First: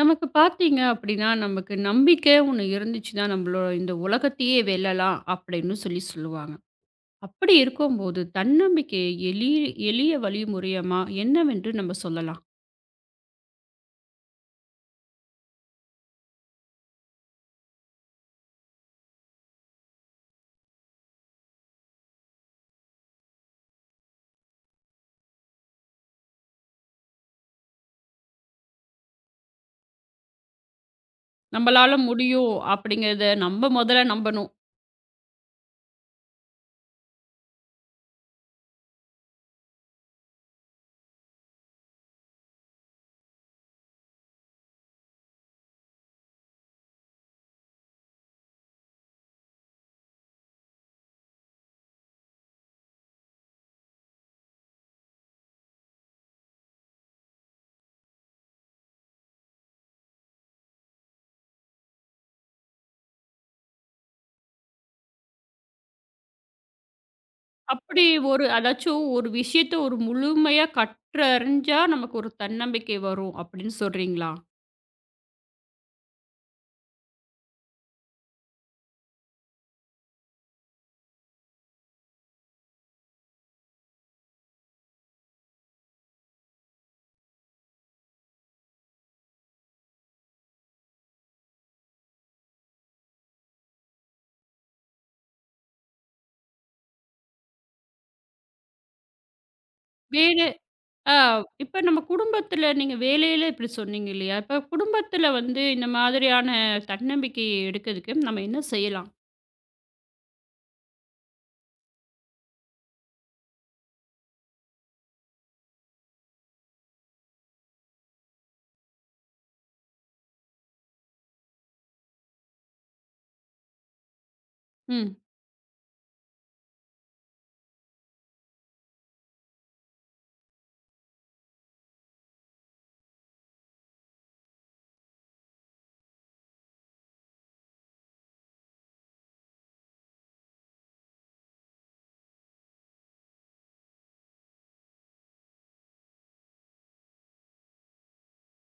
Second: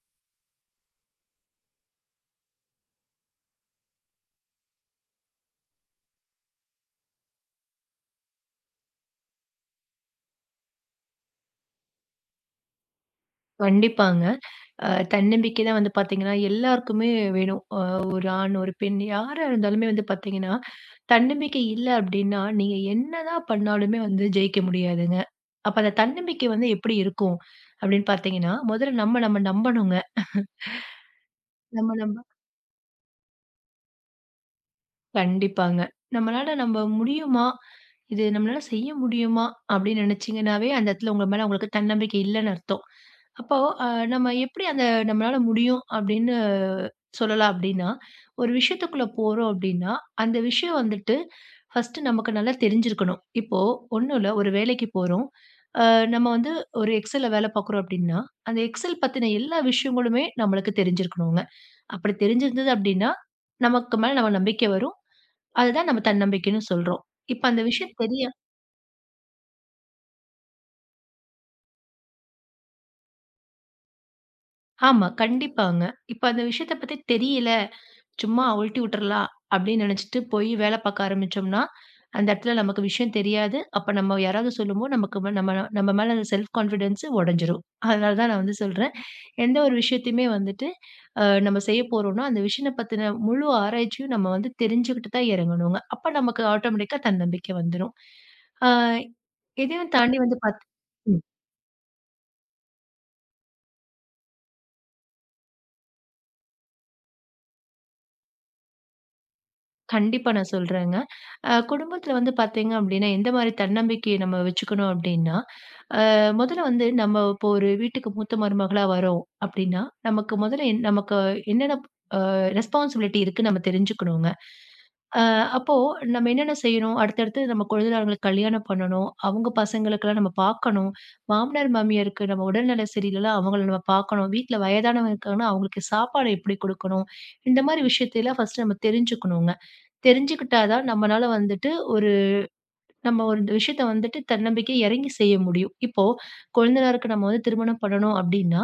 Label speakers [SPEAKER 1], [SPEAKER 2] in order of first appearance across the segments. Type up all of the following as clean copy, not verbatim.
[SPEAKER 1] நமக்கு பார்த்தீங்க அப்படின்னா, நமக்கு நம்பிக்கை ஒண்ணு இருந்துச்சுன்னா, நம்மளோட இந்த உலகத்தையே வெல்லலாம் அப்படின்னு சொல்லி சொல்லுவாங்க. அப்படி இருக்கும்போது, தன்னம்பிக்கையை எளிய வழி முறையமா என்னவென்று நம்ம சொல்லலாம்?
[SPEAKER 2] கண்டிப்பாங்க. அ தன்னம்பிக்கை தான் வந்து பார்த்தீங்கன்னா, எல்லாருக்குமே வேணும். ஒரு ஆண், ஒரு பெண் யாரா இருந்தாலுமே வந்து பார்த்தீங்கன்னா, தன்னம்பிக்கை இல்ல அப்டின்னா, நீங்க என்னதான் பண்ணாலுமே வந்து ஜெயிக்க முடியாதுங்க. அப்ப அந்த தன்னம்பிக்கை வந்து எப்படி இருக்கும்? அப்டின்னு பார்த்தீங்கன்னா, முதல்ல நம்ம நம்ம நம்பணுங்க. நம்ம
[SPEAKER 1] நம்மளால
[SPEAKER 2] நம்ப
[SPEAKER 1] முடியும் அப்படிங்கிறத நம்ம முதல்ல நம்பணும்.
[SPEAKER 2] கண்டிப்பாங்க. நம்மளால நம்ப முடியுமா? இது நம்மளால செய்ய முடியுமா? அப்டின்னு நெனச்சீங்கன்னாவே, அந்த இடத்துல உங்க மேல உங்களுக்கு தன்னம்பிக்கை இல்லன்னு அர்த்தம். அப்போ அ நம்ம எப்படி அந்த நம்மளால முடியும் அப்படின்னு சொல்லலாம் அப்படின்னா, ஒரு விஷயத்துக்குள்ள போறோம் அப்படின்னா, அந்த விஷயம் வந்துட்டு ஃபர்ஸ்ட்டு நமக்கு நல்லா தெரிஞ்சிருக்கணும். இப்போ ஒண்ணும் இல்ல ஒரு வேலைக்கு போறோம். அ நம்ம வந்து ஒரு எக்ஸல்ல வேலை பார்க்குறோம் அப்படின்னா, அந்த எக்ஸல் பத்தின எல்லா விஷயங்களுமே நம்மளுக்கு தெரிஞ்சிருக்கணுங்க. அப்படி தெரிஞ்சிருந்தது அப்படின்னா, நமக்கு மேல நம்ம நம்பிக்கை வரும். அதுதான் நம்ம தன்னம்பிக்கைன்னு சொல்றோம். இப்ப அந்த விஷயம்
[SPEAKER 1] அப்படி
[SPEAKER 2] தெரிய
[SPEAKER 1] ஒரு அதாச்சும் ஒரு விஷயத்த ஒரு முழுமையா கற்றறிஞ்சா, நமக்கு ஒரு தன்னம்பிக்கை வரும் அப்படின்னு சொல்றீங்களா?
[SPEAKER 2] ஆமா. கண்டிப்பாங்க. இப்ப அந்த விஷயத்த பத்தி தெரியல. சும்மா உழட்டி விட்டுறலாம் அப்படின்னு நினைச்சுட்டு போய் வேலை பார்க்க ஆரம்பிச்சோம்னா, அந்த இடத்துல நமக்கு விஷயம் தெரியாது. அப்ப நம்ம யாராவது சொல்லும்போது நம்ம நம்ம மேல அந்த செல்ஃப் கான்ஃபிடன்ஸ் உடைஞ்சிரும். அதனால தான் நான் வந்து சொல்றேன். எந்த ஒரு விஷயத்தையுமே வந்துட்டு நம்ம செய்ய போறோம்னா, அந்த விஷயம் பத்தின முழு ஆராய்ச்சியும் நம்ம வந்து தெரிஞ்சுக்கிட்டு தான் இறங்கணுங்க. அப்ப நமக்கு ஆட்டோமேட்டிக்கா தன்னம்பிக்கை வந்துரும். ஆ இதையும் தாண்டி வந்து
[SPEAKER 1] வேற
[SPEAKER 2] பாத்
[SPEAKER 1] ஆ
[SPEAKER 2] ம்.
[SPEAKER 1] இப்ப நம்ம குடும்பத்துல நீங்க வேலையில இப்படி சொன்னீங்க இல்லையா? இப்ப குடும்பத்துல வந்து இந்த மாதிரியான தன்னம்பிக்கை எடுக்கிறதுக்கு நம்ம என்ன செய்யலாம்?
[SPEAKER 2] கண்டிப்பா நான் சொல்றேங்க. குடும்பத்தில வந்து பார்த்தீங்க அப்டின்னா, எந்த மாரி தன்னம்பிக்கைய நம்ம வச்சுக்கணும் அப்டின்னா, அ முதல்ல வந்து நம்ம இப்போ ஒரு வீட்டுக்கு மூத்த மருமகளா வரோம் அப்டின்னா, நமக்கு என்னென்ன ரெஸ்பான்சிபிலிட்டி இருக்குன்னு நம்ம தெரிஞ்சுக்கணுங்க.
[SPEAKER 1] ம்.
[SPEAKER 2] அ அப்போ நம்ம என்னென்ன செய்யணும்? அடுத்தடுத்து நம்ம கொழுந்தனார்களுக்கு கல்யாணம் பண்ணணும். அவங்க பசங்களுக்கெல்லாம் நம்ம பார்க்கணும். மாமனார், மாமியாருக்கு நம்ம உடல்நல சரியில்லனா அவங்கள நம்ம பார்க்கணும். வீட்ல வயதானவங்க இருக்காங்கன்னா, அவங்களுக்கு சாப்பாடு எப்படி குடுக்கணும்? இந்த மாரி விஷயத்தையெல்லாம் ஃபர்ஸ்ட்டு நம்ம தெரிஞ்சுக்கணுங்க. தெரிஞ்சுக்கிட்டா தான் நம்மனால வந்துட்டு நம்ம ஒரு விஷயத்த வந்துட்டு தன்னம்பிக்கை இறங்கி செய்ய முடியும். இப்போ கொழுந்தனாருக்கு நம்ம வந்து திருமணம் பண்ணணும் அப்டின்னா,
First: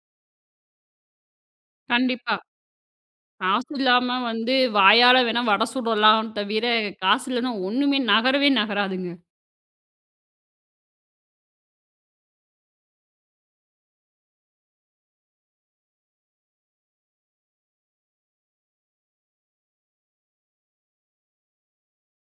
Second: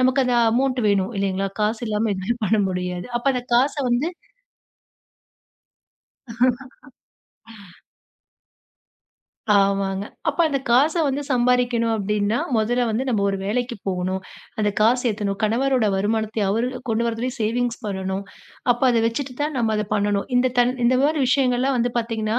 [SPEAKER 2] நமக்கு அந்த அமௌண்ட் வேணும் இல்லைங்களா? காசு இல்லாம எதுவுமே
[SPEAKER 1] கண்டிப்பா.
[SPEAKER 2] பண்ண முடியாது. அப்ப அந்த
[SPEAKER 1] காசு
[SPEAKER 2] காச வந்து
[SPEAKER 1] இல்லாம வந்து வாயால வேணா வடை சுடலாம் தவிர, காசு இல்லன்னா ஒண்ணுமே நகரவே நகராதுங்க.
[SPEAKER 2] ஆமாங்க. அப்ப அந்த காச வந்து சம்பாரிக்கணும் அப்டின்னா, முதல்ல வந்து நம்ம ஒரு வேலைக்கு போகணும். அந்த காசு சேர்த்தணும். கணவரோட வருமானத்தை அவரு கொண்டு வரதுலயும் சேவிங்ஸ் பண்ணணும். அப்ப அத வச்சுட்டு தான் நம்ம அத பண்ணணும். இந்த மாரி விஷயங்கள்லாம் வந்து பார்த்தீங்கன்னா,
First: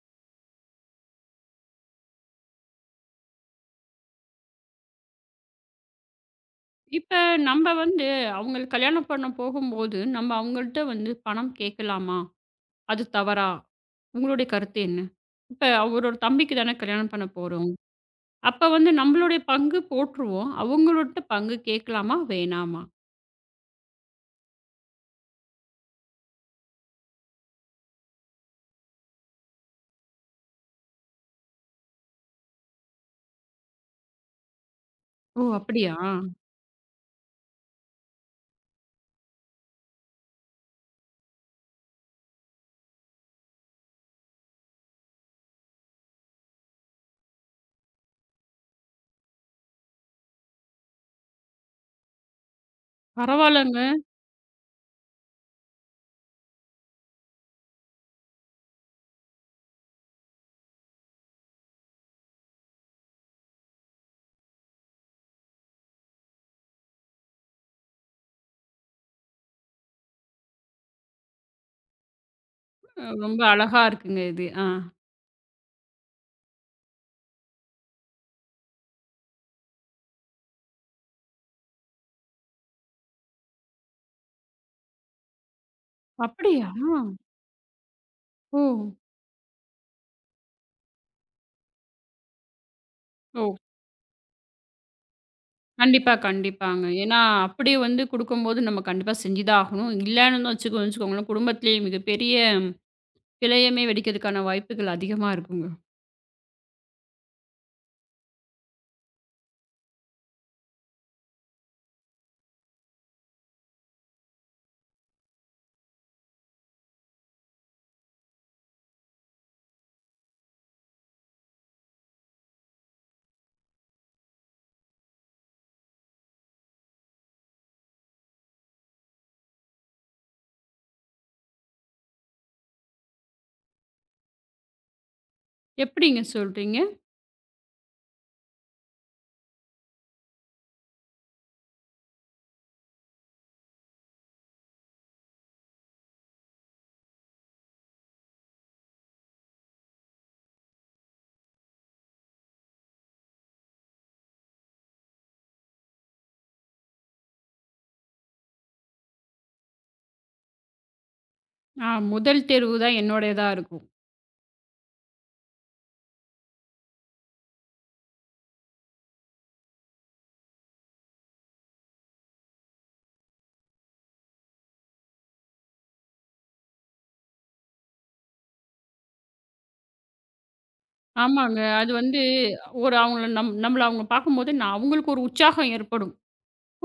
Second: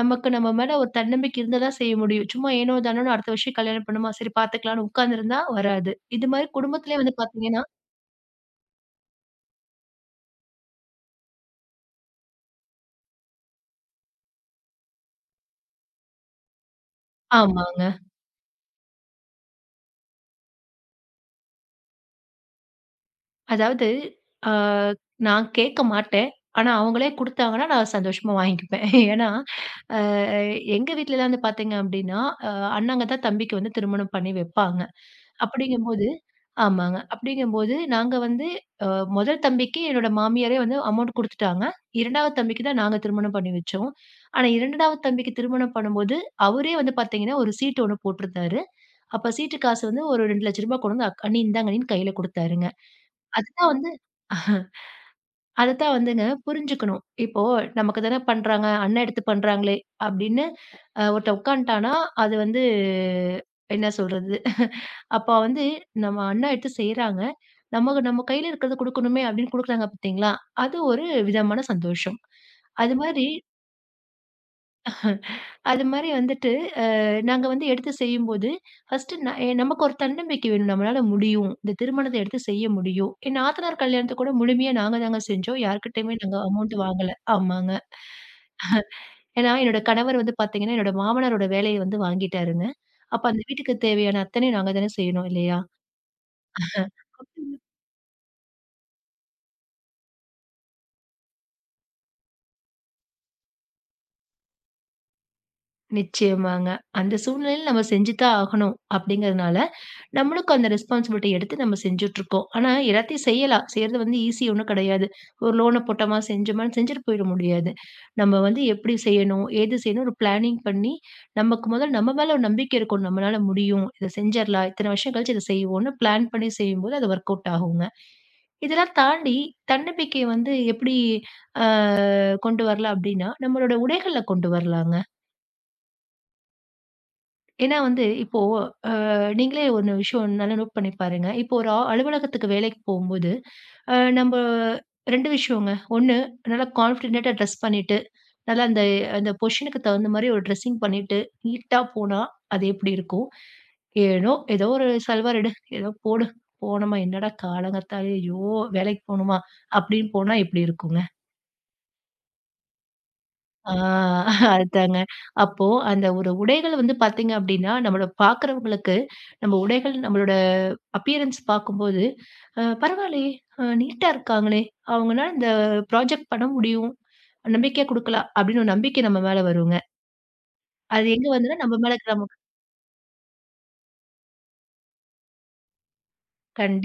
[SPEAKER 2] நமக்கு நம்ம மேல ஒரு தன்னம்பிக்கை இருந்தா தான் செய்ய முடியும். சும்மா ஏனோ தானோன்னு அடுத்த வருஷம் கல்யாணம் பண்ணுமா, சரி பார்த்துக்கலாம்ன்னு உட்கார்ந்திருந்தா வராது. இது மாரி குடும்பத்திலயே
[SPEAKER 1] இப்ப
[SPEAKER 2] வந்து பார்த்தீங்கன்னா
[SPEAKER 1] நம்ம வந்து அவங்களுக்கு கல்யாணம் பண்ண போகும்போது, நம்ம அவங்கள்ட்ட வந்து பணம் கேட்கலாமா? அது தவறா? உங்களுடைய கருத்து என்ன? இப்ப அவரோட தம்பிக்கு தானே கல்யாணம் பண்ண போறோம்.
[SPEAKER 2] ஆமாங்க.
[SPEAKER 1] அப்ப வந்து நம்மளுடைய பங்கு போட்டுருவோம். அவங்களோட பங்கு கேட்கலாமா? வேணாமா?
[SPEAKER 2] அதாவது அ நான் கேட்க மாட்டேன். ஆனா, அவங்களே குடுத்தாங்கன்னா, நான் சந்தோஷமா வாங்கிக்குப்பேன். ஏன்னா, அ எங்க வீட்லலாம் வந்து பார்த்தீங்க அப்டின்னா, அ அண்ணாங்க தான் தம்பிக்கு வந்து திருமணம் பண்ணி வைப்பாங்க.
[SPEAKER 1] ஓ! அப்படியா?
[SPEAKER 2] அப்படிங்கும்போது ஆமாங்க. அப்படிங்கும்போது நாங்க வந்து அ முதல் தம்பிக்கு என்னோட மாமியாரே வந்து அமௌண்ட் குடுத்துட்டாங்க. 2வது தம்பிக்கு தான் நாங்க திருமணம் பண்ணி வச்சோம். ஆனா, 2வது தம்பிக்கு திருமணம் பண்ணும்போது, அவரே வந்து பார்த்தீங்கன்னா, ஒரு சீட்டு ஒண்ணு போட்டிருந்தாரு. அப்ப சீட்டு காசு வந்து ஒரு ரூ. 2,00,000 கொண்டு வந்து "அண்ணி இந்தாங்க அண்ணின்னு" கையில குடுத்தாருங்க. அதுதான்
[SPEAKER 1] பரவால்லங்க.
[SPEAKER 2] வந்து அதத்தான் வந்துங்க புரிஞ்சுக்கணும். இப்போ நமக்கு தானே பண்றாங்க, அண்ணன் எடுத்து பண்றாங்களே அப்படின்னு ஒருத்தன் உட்காந்துட்டான்னா, அது வந்து என்ன சொல்றது? அப்ப வந்து நம்ம அண்ணா எடுத்து செய்றாங்க. நமக்கு நம்ம கையில இருக்கிறத குடுக்கணுமே அப்படின்னு குடுக்குறாங்க பார்த்தீங்களா? அது ஒரு விதமான சந்தோஷம். அது மாரி
[SPEAKER 1] ரொம்ப அழகா இருக்குங்க இது. ஆ.
[SPEAKER 2] அது மாரி வந்துட்டு நாங்க வந்து எடுத்து செய்யும்போது, ஃபர்ஸ்ட்டு ந நமக்கு ஒரு தன்னம்பிக்கை வேணும். நம்மளால முடியும். இந்த திருமணத்த எடுத்து செய்ய முடியும். என் நாத்தனார் கல்யாணத்த கூட முழுமையா நாங்க தாங்க செஞ்சோம். யார்கிட்டயுமே நாங்க
[SPEAKER 1] அப்படியா?
[SPEAKER 2] அமௌண்ட் வாங்கல. ஆமாங்க.
[SPEAKER 1] ஓ!
[SPEAKER 2] ஏன்னா, என்னோட கணவர் வந்து பார்த்தீங்கன்னா, என்னோட மாமனாரோட வேலைய வந்து வாங்கிட்டாருங்க. அப்ப அந்த
[SPEAKER 1] ஓ!
[SPEAKER 2] வீட்டுக்கு தேவையான அத்தனையும் நாங்க தானே செய்யணும் இல்லையா?
[SPEAKER 1] கண்டிப்பா, கண்டிப்பாங்க. ஏன்னா, அப்படியே வந்து குடுக்கும்போது நம்ம கண்டிப்பா செஞ்சு தான் ஆகணும். இல்லன்னு வச்சுக்கோ வச்சுக்கோங்களேன், குடும்பத்திலேயே மிகப்பெரிய பிழையமே வெடிக்கிறதுக்கான வாய்ப்புகள் அதிகமா இருக்குங்க.
[SPEAKER 2] நிச்சயமாங்க. அந்த சூழ்நிலையில நம்ம செஞ்சு தான் ஆகணும். அப்படிங்கிறதுனால, நம்மளுக்கும் அந்த ரெஸ்பான்சிபிலிட்டி எடுத்து நம்ம செஞ்சுட்டுருக்கோம். ஆனா, எல்லாத்தையும் செய்யலாம். செய்றது வந்து ஈஸி ஒண்ணும் கிடையாது. ஒரு லோன போட்டோமா, செஞ்சோமான்னு செஞ்சுட்டு போயிட முடியாது. நம்ம வந்து எப்படி செய்யணும், ஏது செய்யணும் ஒரு பிளானிங் பண்ணி, நமக்கு முதல்ல நம்ம மேல ஒரு நம்பிக்கை இருக்கணும். நம்மளால முடியும். இத செஞ்சிரலாம். இத்தன வருஷம் கழிச்சு இத செய்வோம்ன்னு பிளான் பண்ணி செய்யும்போது அது ஒர்க் அவுட் ஆகுங்க. இதெல்லாம் தாண்டி தன்னம்பிக்கைய வந்து எப்படி கொண்டு வரலாம் அப்டின்னா, நம்மளோட உடைகள்ல கொண்டு வரலாங்க.
[SPEAKER 1] எப்படிங்க சொல்றீங்க?
[SPEAKER 2] ஏன்னா வந்து இப்போ நீங்களே ஒண்ணு விஷயம் நல்லா நோட் பண்ணி பாருங்க. இப்போ ஒரு அலுவலகத்துக்கு வேலைக்கு போம்போது, அ நம்ப 2 விஷயங்க. ஒண்ணு நல்லா கான்ஃபிடென்ட்டா ட்ரெஸ் பண்ணிட்டு, நல்லா அந்த அந்த பொசிஷனுக்கு தகுந்த மாரி ஒரு ட்ரெஸ்ஸிங் பண்ணிட்டு, நீட்டா போனா அது எப்படி இருக்கும்? ஏனோ ஏதோ ஒரு சல்வார் எடு, ஏதோ போடு. போனோமா, என்னடா காலங்காத்தாலே, ஐயோ! வேலைக்கு போணுமா அப்படின்னு போனா எப்படி இருக்குங்க?
[SPEAKER 1] ஆ முதல் தேர்வு தான் என்னோடையதா
[SPEAKER 2] ஆ
[SPEAKER 1] இருக்கும்.
[SPEAKER 2] அதுதாங்க. அப்போ அந்த ஒரு உடைகள் வந்து பார்த்தீங்க அப்டின்னா, நம்மள பார்க்குறவங்களுக்கு, நம்ம உடைகள் நம்மளோட அப்பியரன்ஸ் பார்க்கும்போது, பரவாயில்லயே! நீட்டா இருக்காங்களே! அவங்கனால இந்த ப்ராஜெக்ட் பண்ண முடியும். நம்பிக்கையா குடுக்கலாம். அப்டின்னு ஒரு நம்பிக்கை நம்ம மேல வருங்க. அது எங்க வந்துன்னா,
[SPEAKER 1] ஆமாங்க.
[SPEAKER 2] நம்ம மேல
[SPEAKER 1] அது
[SPEAKER 2] இருக்கிற
[SPEAKER 1] வந்து
[SPEAKER 2] நமக்கு
[SPEAKER 1] ஒரு அவங்கள நம்மள அவங்க பார்க்கும்போது நான் அவங்களுக்கு ஒரு உற்சாகம் ஏற்படும்.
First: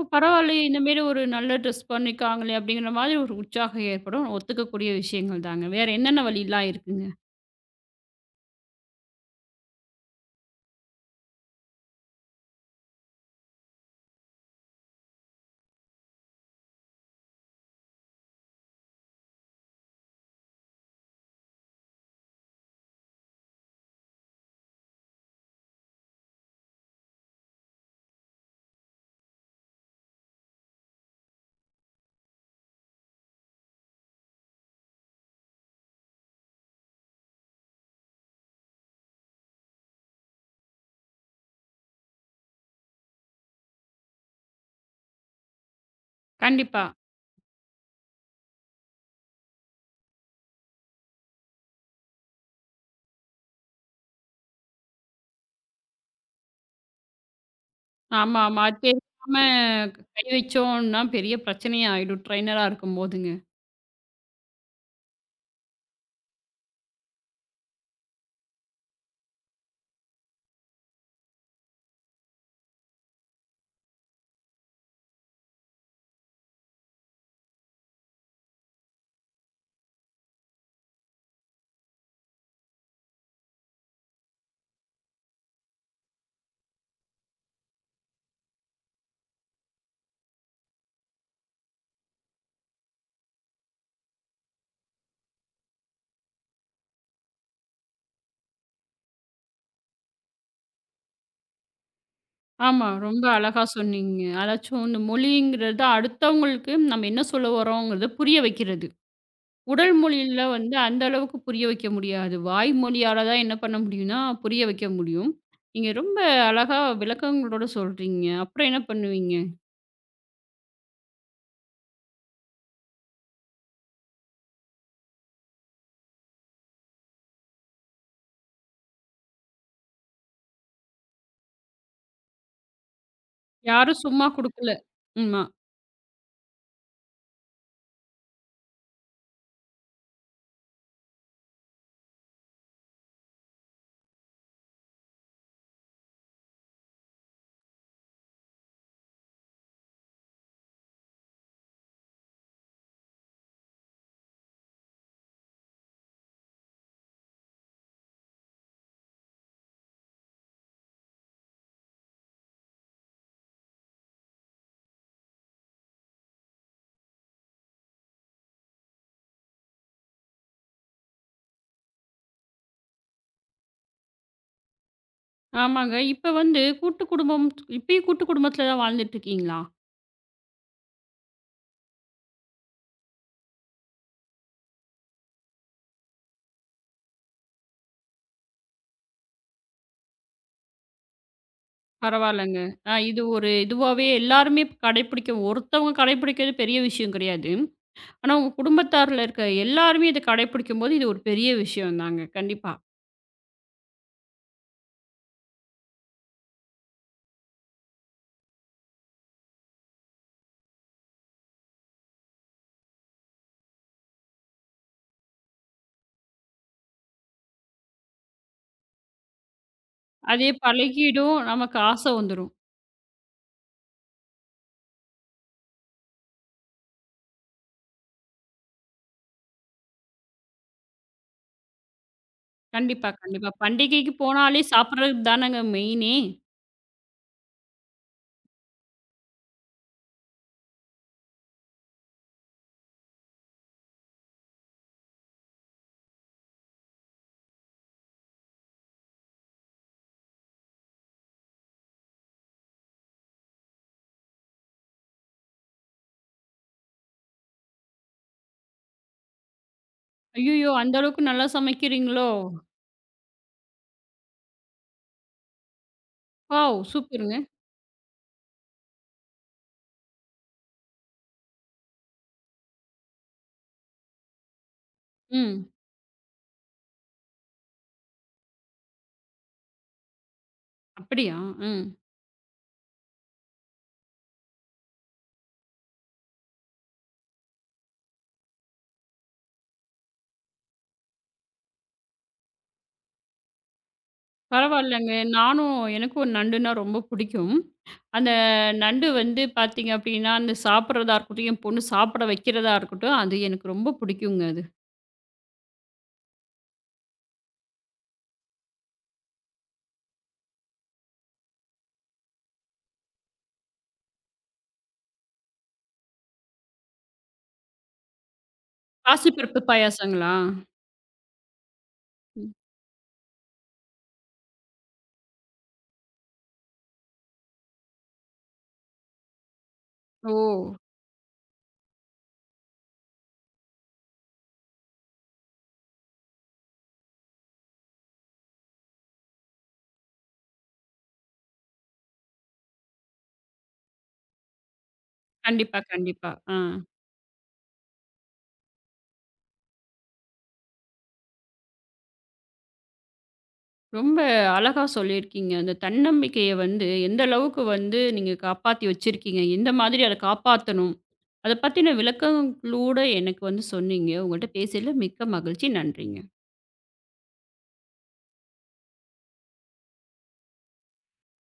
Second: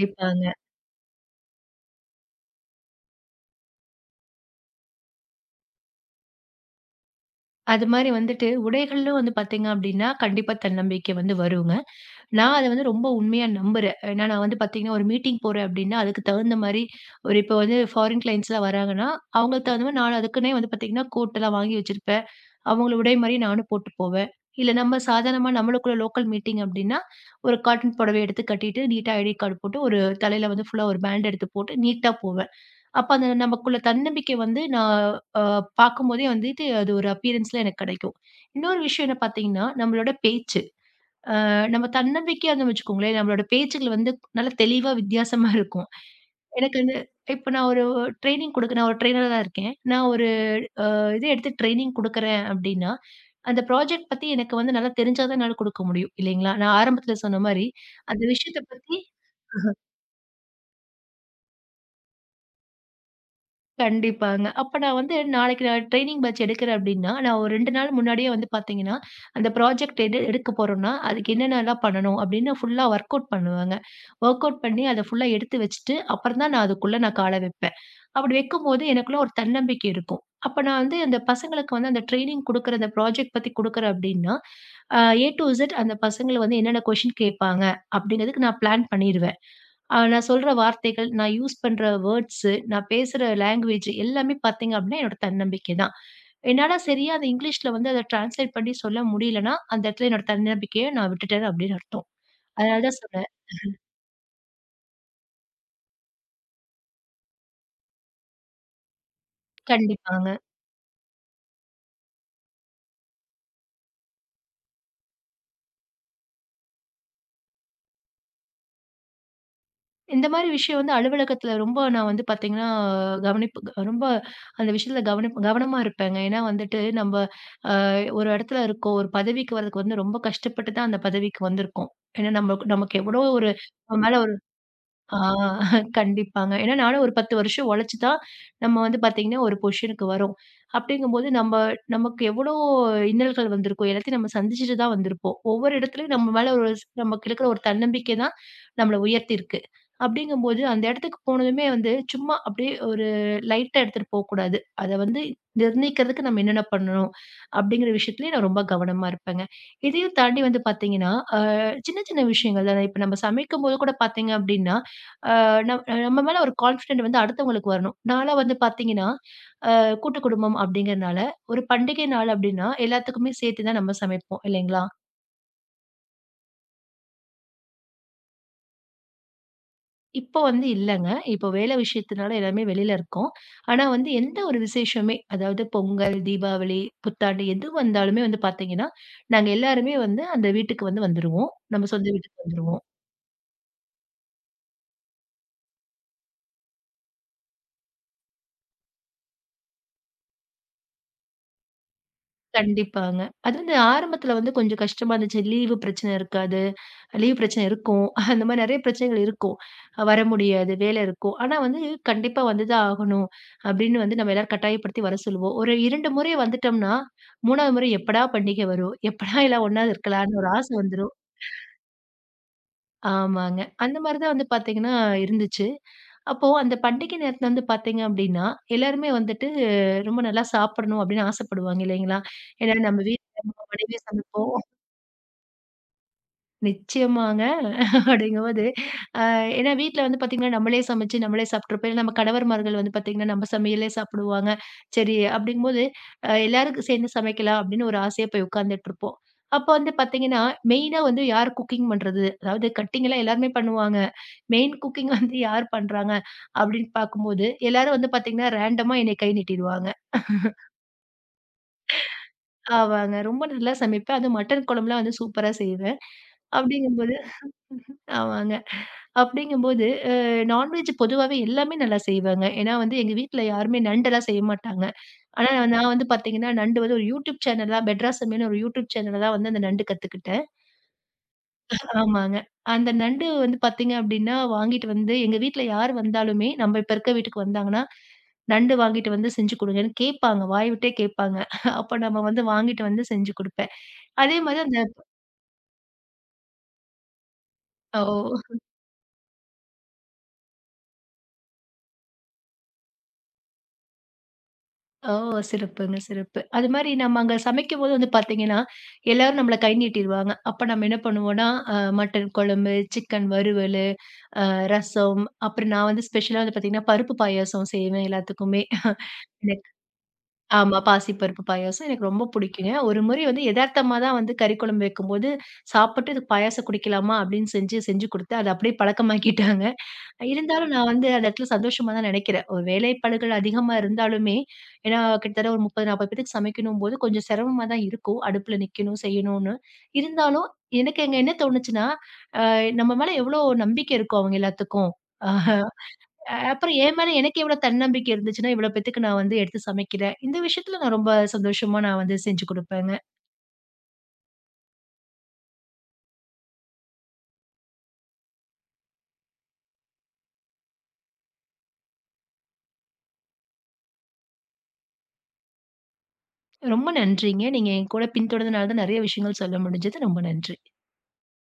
[SPEAKER 1] ஓ! பரவாயில்லையே! இந்த மாரி ஒரு நல்ல ட்ரெஸ் பண்ணியிருக்காங்களே! அப்படிங்கிற மாதிரி ஒரு உற்சாகம் ஏற்படும். ஒத்துக்கக்கூடிய விஷயங்கள் தாங்க. வேற என்னென்ன வழிலாம் இருக்குங்க?
[SPEAKER 2] அது மாரி வந்துட்டு உடைகள்லும் வந்து பார்த்தீங்க அப்டின்னா, கண்டிப்பா தன்னம்பிக்கை வந்து வருங்க. நான் அத வந்து ரொம்ப உண்மையா நம்புறேன். ஏன்னா நான் வந்து பார்த்தீங்கன்னா, ஒரு மீட்டிங் போறேன் அப்டின்னா, அதுக்கு தகுந்த மாரி ஒரு இப்போ வந்து ஃபாரின் கிளையண்ட்ஸ்லாம் வராங்கன்னா, அவங்களுக்கு தகுந்த மாரி நான் அதுக்குன்னே வந்து பார்த்தீங்கன்னா, கோட்டெல்லாம் வாங்கி வச்சிருப்பேன். அவங்கள உடை மாரி நானும் போட்டு போவேன். இல்ல நம்ம சாதாரணமா நம்மளுக்குள்ள லோக்கல் மீட்டிங் அப்டின்னா, ஒரு காட்டன் புடவை எடுத்து கட்டிட்டு, நீட்டா ஐடி கார்டு போட்டு, ஒரு தலையில வந்து ஃபுல்லா ஒரு பேண்ட் எடுத்து போட்டு நீட்டா போவேன். அப்ப அந்த நமக்குள்ள தன்னம்பிக்கை வந்து நான் அ பார்க்கும்போதே வந்துட்டு, அது ஒரு அப்பியரன்ஸ்ல எனக்கு கிடைக்கும். இன்னொரு விஷயம் என்ன பார்த்தீங்கன்னா, நம்மளோட பேச்சு. நம்ம தன்னம்பிக்கையா இருந்தோம்னு வச்சுக்கோங்களேன், நம்மளோட பேச்சுகள் வந்து நல்லா தெளிவா வித்தியாசமா இருக்கும். எனக்கு
[SPEAKER 1] கண்டிப்பா.
[SPEAKER 2] வந்து இப்ப நான் ஒரு ட்ரெய்னிங் குடுக்க நான் ஒரு ட்ரெய்னரா தான் இருக்கேன். நான் ஒரு இது எடுத்து ட்ரெய்னிங் குடுக்குறேன் அப்டின்னா, அந்த ப்ராஜெக்ட் பத்தி எனக்கு வந்து நல்லா தெரிஞ்சா தான் என்னால குடுக்க முடியும் இல்லைங்களா? நான் ஆரம்பத்துல சொன்ன மாரி, அந்த
[SPEAKER 1] ஆமா,
[SPEAKER 2] விஷயத்த
[SPEAKER 1] ஆமா. அது
[SPEAKER 2] பத்தி
[SPEAKER 1] தெரியாம கை வச்சோம்னா பெரிய பிரச்சனையா ஆயிடும். ட்ரெய்னரா இருக்கும்போதுங்க.
[SPEAKER 2] கண்டிப்பாங்க. அப்ப நான் வந்து நாளைக்கு நான் ட்ரெய்னிங் பேட்ச் எடுக்கிறேன் அப்டின்னா, நான் ஒரு 2 நாள் முன்னாடியே வந்து பார்த்தீங்கன்னா, அந்த ப்ராஜெக்ட் எடுக்க போறோம்னா, அதுக்கு என்னென்னலாம் பண்ணணும் அப்டின்னு ஃபுல்லா ஒர்க் அவுட் பண்ணுவேங்க. ஒர்க் அவுட் பண்ணி அத ஃபுல்லா எடுத்து வச்சுட்டு, அப்புறம் தான் நான் அதுக்குள்ள நான் கால வைப்பேன். அப்படி வைக்கும்போது எனக்குள்ள ஒரு தன்னம்பிக்கை இருக்கும். அப்ப நான் வந்து அந்த பசங்களுக்கு வந்து அந்த ட்ரெய்னிங் குடுக்குற, அந்த ப்ராஜெக்ட் பத்தி குடுக்குறேன் அப்டின்னா, அ A to Z அந்த பசங்கள வந்து என்னென்ன கொஸ்டின் கேட்பாங்க அப்டிங்கிறதுக்கு நான் பிளான் பண்ணிருவேன். நான் சொல்ற வார்த்தைகள், நான் யூஸ் பண்ற வேர்ட்ஸு, நான் பேசுற லாங்குவேஜ் எல்லாமே பார்த்தீங்க அப்டின்னா, என்னோட தன்னம்பிக்கை தான். என்னால சரியா அந்த இங்கிலீஷ்ல வந்து அத டிரான்ஸ்லேட் பண்ணி சொல்ல முடியலன்னா, அந்த இடத்துல என்னோட தன்னம்பிக்கைய நான் விட்டுட்டேன் அப்டின்னு அர்த்தம். அதனால
[SPEAKER 1] ஆமா.
[SPEAKER 2] தான்
[SPEAKER 1] ரொம்ப
[SPEAKER 2] சொன்னேன்.
[SPEAKER 1] அழகா சொன்னீங்க. அதாச்சும் இந்த மொழிங்கிறது அடுத்தவங்களுக்கு நம்ம என்ன சொல்ல வரோங்கிறத புரிய வைக்கிறது. உடல்
[SPEAKER 2] கண்டிப்பாங்க.
[SPEAKER 1] மொழியில வந்து அந்த அளவுக்கு புரிய வைக்க முடியாது. வாய் மொழியால தான் என்ன பண்ண முடியும்னா புரிய வைக்க முடியும். நீங்க ரொம்ப அழகா விளக்கங்களோட சொல்றீங்க. அப்புறம் என்ன பண்ணுவீங்க?
[SPEAKER 2] இந்த மாரி விஷயம் வந்து அலுவலகத்துல ரொம்ப நான் வந்து பார்த்தீங்கன்னா, கவனிப்பு ரொம்ப அந்த விஷயத்துல கவனமா இருப்பேங்க. ஏன்னா வந்துட்டு நம்ப அ ஒரு இடத்துல இருக்கோம். ஒரு பதவிக்கு வர்றதுக்கு வந்து ரொம்ப கஷ்டப்பட்டு தான் அந்த பதவிக்கு வந்திருக்கோம். ஏன்னா நமக்கு நமக்கு எவ்வளோ ஒரு
[SPEAKER 1] யாரும்
[SPEAKER 2] நம்ம மேல
[SPEAKER 1] சும்மா குடுக்கல.
[SPEAKER 2] ஆ
[SPEAKER 1] ம்மா.
[SPEAKER 2] கண்டிப்பாங்க. ஏன்னா நானும் ஒரு 10 வருஷம் உழைச்சு தான் நம்ம வந்து பார்த்தீங்கன்னா, ஒரு பொசிஷனுக்கு வரோம். அப்படிங்கும்போது நம்ம நமக்கு எவ்வளோ இன்னல்கள் வந்திருக்கும். எல்லாத்தையும் நம்ம சந்திச்சுட்டு தான் வந்திருப்போம். ஒவ்வொரு இடத்துலயும் நம்ம மேல ஒரு நமக்கு இருக்கிற ஒரு தன்னம்பிக்கை தான் நம்மள உயர்த்தியிருக்கு. அப்படிங்கும்போது அந்த இடத்துக்கு போனதுமே வந்து சும்மா அப்படியே ஒரு லைட்டா எடுத்துட்டு போக்கூடாது. அத வந்து நிர்ணயிக்கிறதுக்கு நம்ம என்னென்ன பண்ணணும்? அப்படிங்கிற விஷயத்திலயே நான் ரொம்ப கவனமா இருப்பேங்க. இதையும் தாண்டி வந்து பார்த்தீங்கன்னா, அ சின்ன சின்ன விஷயங்கள் தான. இப்ப நம்ம சமைக்கும்போது கூட பார்த்தீங்க அப்படின்னா, ஆ நம் நம்ம மேல ஒரு கான்ஃபிடென்ட் வந்து அடுத்தவங்களுக்கு வரணும். நான்லாம் வந்து பார்த்தீங்கன்னா, அ கூட்டு குடும்பம் அப்படிங்கிறனால, ஒரு பண்டிகை நாள் அப்படின்னா, எல்லாத்துக்குமே சேர்த்து தான் நம்ம சமைப்போம் இல்லைங்களா?
[SPEAKER 1] ஆமாங்க. இப்ப வந்து கூட்டு குடும்பம் இப்பயும் கூட்டு குடும்பத்துல தான் வாழ்ந்துட்டு இருக்கீங்களா?
[SPEAKER 2] இப்போ வந்து இல்லங்க. இப்போ வேலை விஷயத்தினால எல்லாருமே வெளியில இருக்கோம். ஆனா வந்து எந்த ஒரு விசேஷமே, அதாவது பொங்கல், தீபாவளி, புத்தாண்டு எது வந்தாலுமே வந்து பார்த்தீங்கன்னா, நாங்க எல்லாருமே வந்து அந்த வீட்டுக்கு வந்து வந்துருவோம். நம்ம சொந்த வீட்டுக்கு
[SPEAKER 1] பரவால்லங்க.
[SPEAKER 2] வந்துருவோம்.
[SPEAKER 1] இது ஒரு இதுவாவே எல்லாருமே கடைபிடிக்க ஒருத்தவங்க கடைபிடிக்கிறது பெரிய விஷயம் கிடையாது. ஆனா, உங்க குடும்பத்தார்ல இருக்க எல்லாருமே இத கடைபிடிக்கும்போது, இது ஒரு பெரிய விஷயம் தாங்க. கண்டிப்பா.
[SPEAKER 2] கண்டிப்பாங்க. அது வந்து ஆரம்பத்தில வந்து கொஞ்சம் கஷ்டமா இருந்துச்சு. லீவு பிரச்சனை இருக்காது. லீவ் பிரச்சனை இருக்கும். அந்த மாரி நெறைய பிரச்சனைகள் இருக்கும். வர முடியாது, வேலை இருக்கும். ஆனா வந்து கண்டிப்பா வந்துதான் ஆகணும். அப்படின்னு வந்து நம்ம எல்லாரும் கட்டாயப்படுத்தி வர சொல்லுவோம். ஒரு 2 முறை வந்துட்டோம்னா, 3வது முறை எப்படா பண்டிகை வரும்? எப்படா எல்லாம் ஒண்ணா இருக்கலாம்ன்னு
[SPEAKER 1] அதே
[SPEAKER 2] ஒரு ஆசை வந்துரும்.
[SPEAKER 1] பழகிடும். நமக்கு ஆசை வந்துரும்.
[SPEAKER 2] ஆமாங்க. அந்த மாரி தான் வந்து பார்த்தீங்கன்னா இருந்துச்சு. அப்போ அந்த பண்டிகை நேரத்துல வந்து பார்த்தீங்க அப்படின்னா, எல்லாருமே வந்துட்டு ரொம்ப நல்லா சாப்பிடணும் அப்படின்னு ஆசைப்படுவாங்க இல்லைங்களா? ஏன்னா நம்ம
[SPEAKER 1] கண்டிப்பா,
[SPEAKER 2] வீட்ல
[SPEAKER 1] கண்டிப்பா.
[SPEAKER 2] நம்ம மனைவியே
[SPEAKER 1] பண்டிகைக்கு
[SPEAKER 2] சமைப்போம்.
[SPEAKER 1] போனாலே சாப்பிடுறது தானங்க மெயினே!
[SPEAKER 2] நிச்சயமாங்க. அப்படிங்கும்போது ஏன்னா வீட்ல வந்து பார்த்தீங்கன்னா, நம்மளே சமைச்சு நம்மளே சாப்பிட்டுருப்போம். இல்ல நம்ம கணவர்மார்கள் வந்து பார்த்தீங்கன்னா, நம்ம சமையலே சாப்பிடுவாங்க. சரி அப்படிங்கும்போது, எல்லாருக்கும் சேர்ந்து சமைக்கலாம் அப்படின்னு ஒரு ஆசையா போய் உட்கார்ந்துட்டுருப்போம். அப்போ வந்து பார்த்தீங்கன்னா, மெயினா வந்து யார் குக்கிங் பண்றது? அதாவது கட்டிங்லாம் எல்லாருமே பண்ணுவாங்க. மெயின் குக்கிங் வந்து யார் பண்றாங்க? அப்படின்னு பார்க்கும்போது, எல்லாரும் வந்து பார்த்தீங்கன்னா, ரேண்டமா என்னைய கை நீட்டிருவாங்க.
[SPEAKER 1] ஐய்யயோ! அந்த அளவுக்கு நல்லா சமைக்கிறீங்களோ!
[SPEAKER 2] ஆமாங்க. ரொம்ப நல்லா சமைப்பேன். அதுவும் மட்டன் குழம்புலாம் வந்து சூப்பரா செய்வேன்.
[SPEAKER 1] வாவ்!
[SPEAKER 2] அப்படிங்கும்போது
[SPEAKER 1] சூப்பருங்க.
[SPEAKER 2] ஆமாங்க. அப்படிங்கும்போது, நான்வெஜ் பொதுவாவே எல்லாமே நல்லா செய்வேங்க. ஏன்னா வந்து எங்க வீட்ல யாருமே நண்டெல்லாம் செய்ய மாட்டாங்க. ஆனா
[SPEAKER 1] ம்.
[SPEAKER 2] நான் வந்து பார்த்தீங்கன்னா, நண்டு வந்து ஒரு யூடியூப் சேனல் தான் பெட்ராசம்மின்னு ஒரு யூடியூப் சேனல்ல தான் வந்து அந்த நண்டு கத்துக்கிட்டேன்.
[SPEAKER 1] அப்படியா? ம்.
[SPEAKER 2] ஆமாங்க. அந்த நண்டு வந்து பார்த்தீங்க அப்படின்னா, வாங்கிட்டு வந்து எங்க வீட்ல யார் வந்தாலுமே நம்ம இப்ப இருக்க வீட்டுக்கு வந்தாங்கன்னா, நண்டு வாங்கிட்டு வந்து செஞ்சு குடுங்கன்னு கேட்பாங்க. வாய் விட்டே கேட்பாங்க. அப்ப நம்ம வந்து வாங்கிட்டு வந்து செஞ்சு குடுப்பேன். அதே மாரி அந்த
[SPEAKER 1] பரவாயில்லங்க. நானும் எனக்கும் நண்டுன்னா ரொம்ப பிடிக்கும். அந்த
[SPEAKER 2] ஓ
[SPEAKER 1] நண்டு வந்து பார்த்தீங்க அப்படின்னா, அந்த சாப்பிடுறதா இருக்கட்டும், என் பொண்ணு சாப்பிட வைக்கிறதா இருக்கட்டும், அது எனக்கு ரொம்ப பிடிக்குங்க அது.
[SPEAKER 2] ஓ! சிறப்புங்க, சிறப்பு. அது மாரி நம்ம அங்க சமைக்கும்போது வந்து பார்த்தீங்கன்னா, எல்லாரும் நம்மள கை நீட்டிருவாங்க. அப்ப நம்ம என்ன பண்ணுவோம்னா, மட்டன் குழம்பு, சிக்கன் வறுவலு, ரசம், அப்புறம் நான் வந்து ஸ்பெஷலா வந்து பார்த்தீங்கன்னா, பருப்பு பாயாசம் செய்வேன் எல்லாத்துக்குமே.
[SPEAKER 1] பாசிப்பருப்பு
[SPEAKER 2] எனக்கு
[SPEAKER 1] பாயாசங்களா?
[SPEAKER 2] ஆமா, பாசிப்பருப்பு பாயாசம் எனக்கு ரொம்ப
[SPEAKER 1] ம்.
[SPEAKER 2] பிடிக்குங்க. ஒரு முறை வந்து எதார்த்தமா தான் வந்து கறி குழம்பு வைக்கும்போது, சாப்பிட்டு "இது பாயாசம் குடிக்கலாமா?" அப்படின்னு செஞ்சு, செஞ்சு குடுத்தேன். அத அப்படியே பழக்கமாக்கிட்டாங்க.
[SPEAKER 1] ஓ!
[SPEAKER 2] இருந்தாலும் நான் வந்து அந்த இடத்துல சந்தோஷமா தான் நினைக்கிறேன். ஒரு வேலைப்பளுகள் அதிகமா இருந்தாலுமே, ஏன்னா கிட்டத்தட்ட ஒரு 30, 40 பேத்துக்கு சமைக்கணும்போது கொஞ்சம் சிரமமா தான் இருக்கும். அடுப்புல நிக்கணும், செய்யணும்னு. இருந்தாலும் எனக்கு அங்க என்ன தோணுச்சுன்னா, அ நம்ம மேல எவ்வளோ நம்பிக்கை இருக்கும் அவங்க எல்லாத்துக்கும். அ
[SPEAKER 1] கண்டிப்பா, கண்டிப்பா. ஆ.
[SPEAKER 2] அப்புறம் என் மேல எனக்கு எவ்வளோ தன்னம்பிக்கை இருந்துச்சுன்னா, இவ்வளோ பேத்துக்கு நான் வந்து எடுத்து சமைக்கிறேன். இந்த விஷயத்துல நான் ரொம்ப சந்தோஷமா நான் வந்து செஞ்சு குடுப்பேங்க.
[SPEAKER 1] ரொம்ப அழகா சொல்லியிருக்கீங்க. அந்த தன்னம்பிக்கைய வந்து எந்த அளவுக்கு வந்து நீங்க காப்பாத்தி வச்சிருக்கீங்க, எந்த மாதிரி அத காப்பாத்தணும், அத பத்தின விளக்கங்களோட எனக்கு வந்து சொன்னீங்க. உங்கள்ட்ட பேசியதில மிக்க மகிழ்ச்சி. நன்றிங்க.
[SPEAKER 2] ரொம்ப நன்றிங்க. நீங்க என் கூட பின்தொடர்ந்தனால தான் நெறைய விஷயங்கள் சொல்ல முடிஞ்சது. ரொம்ப நன்றி.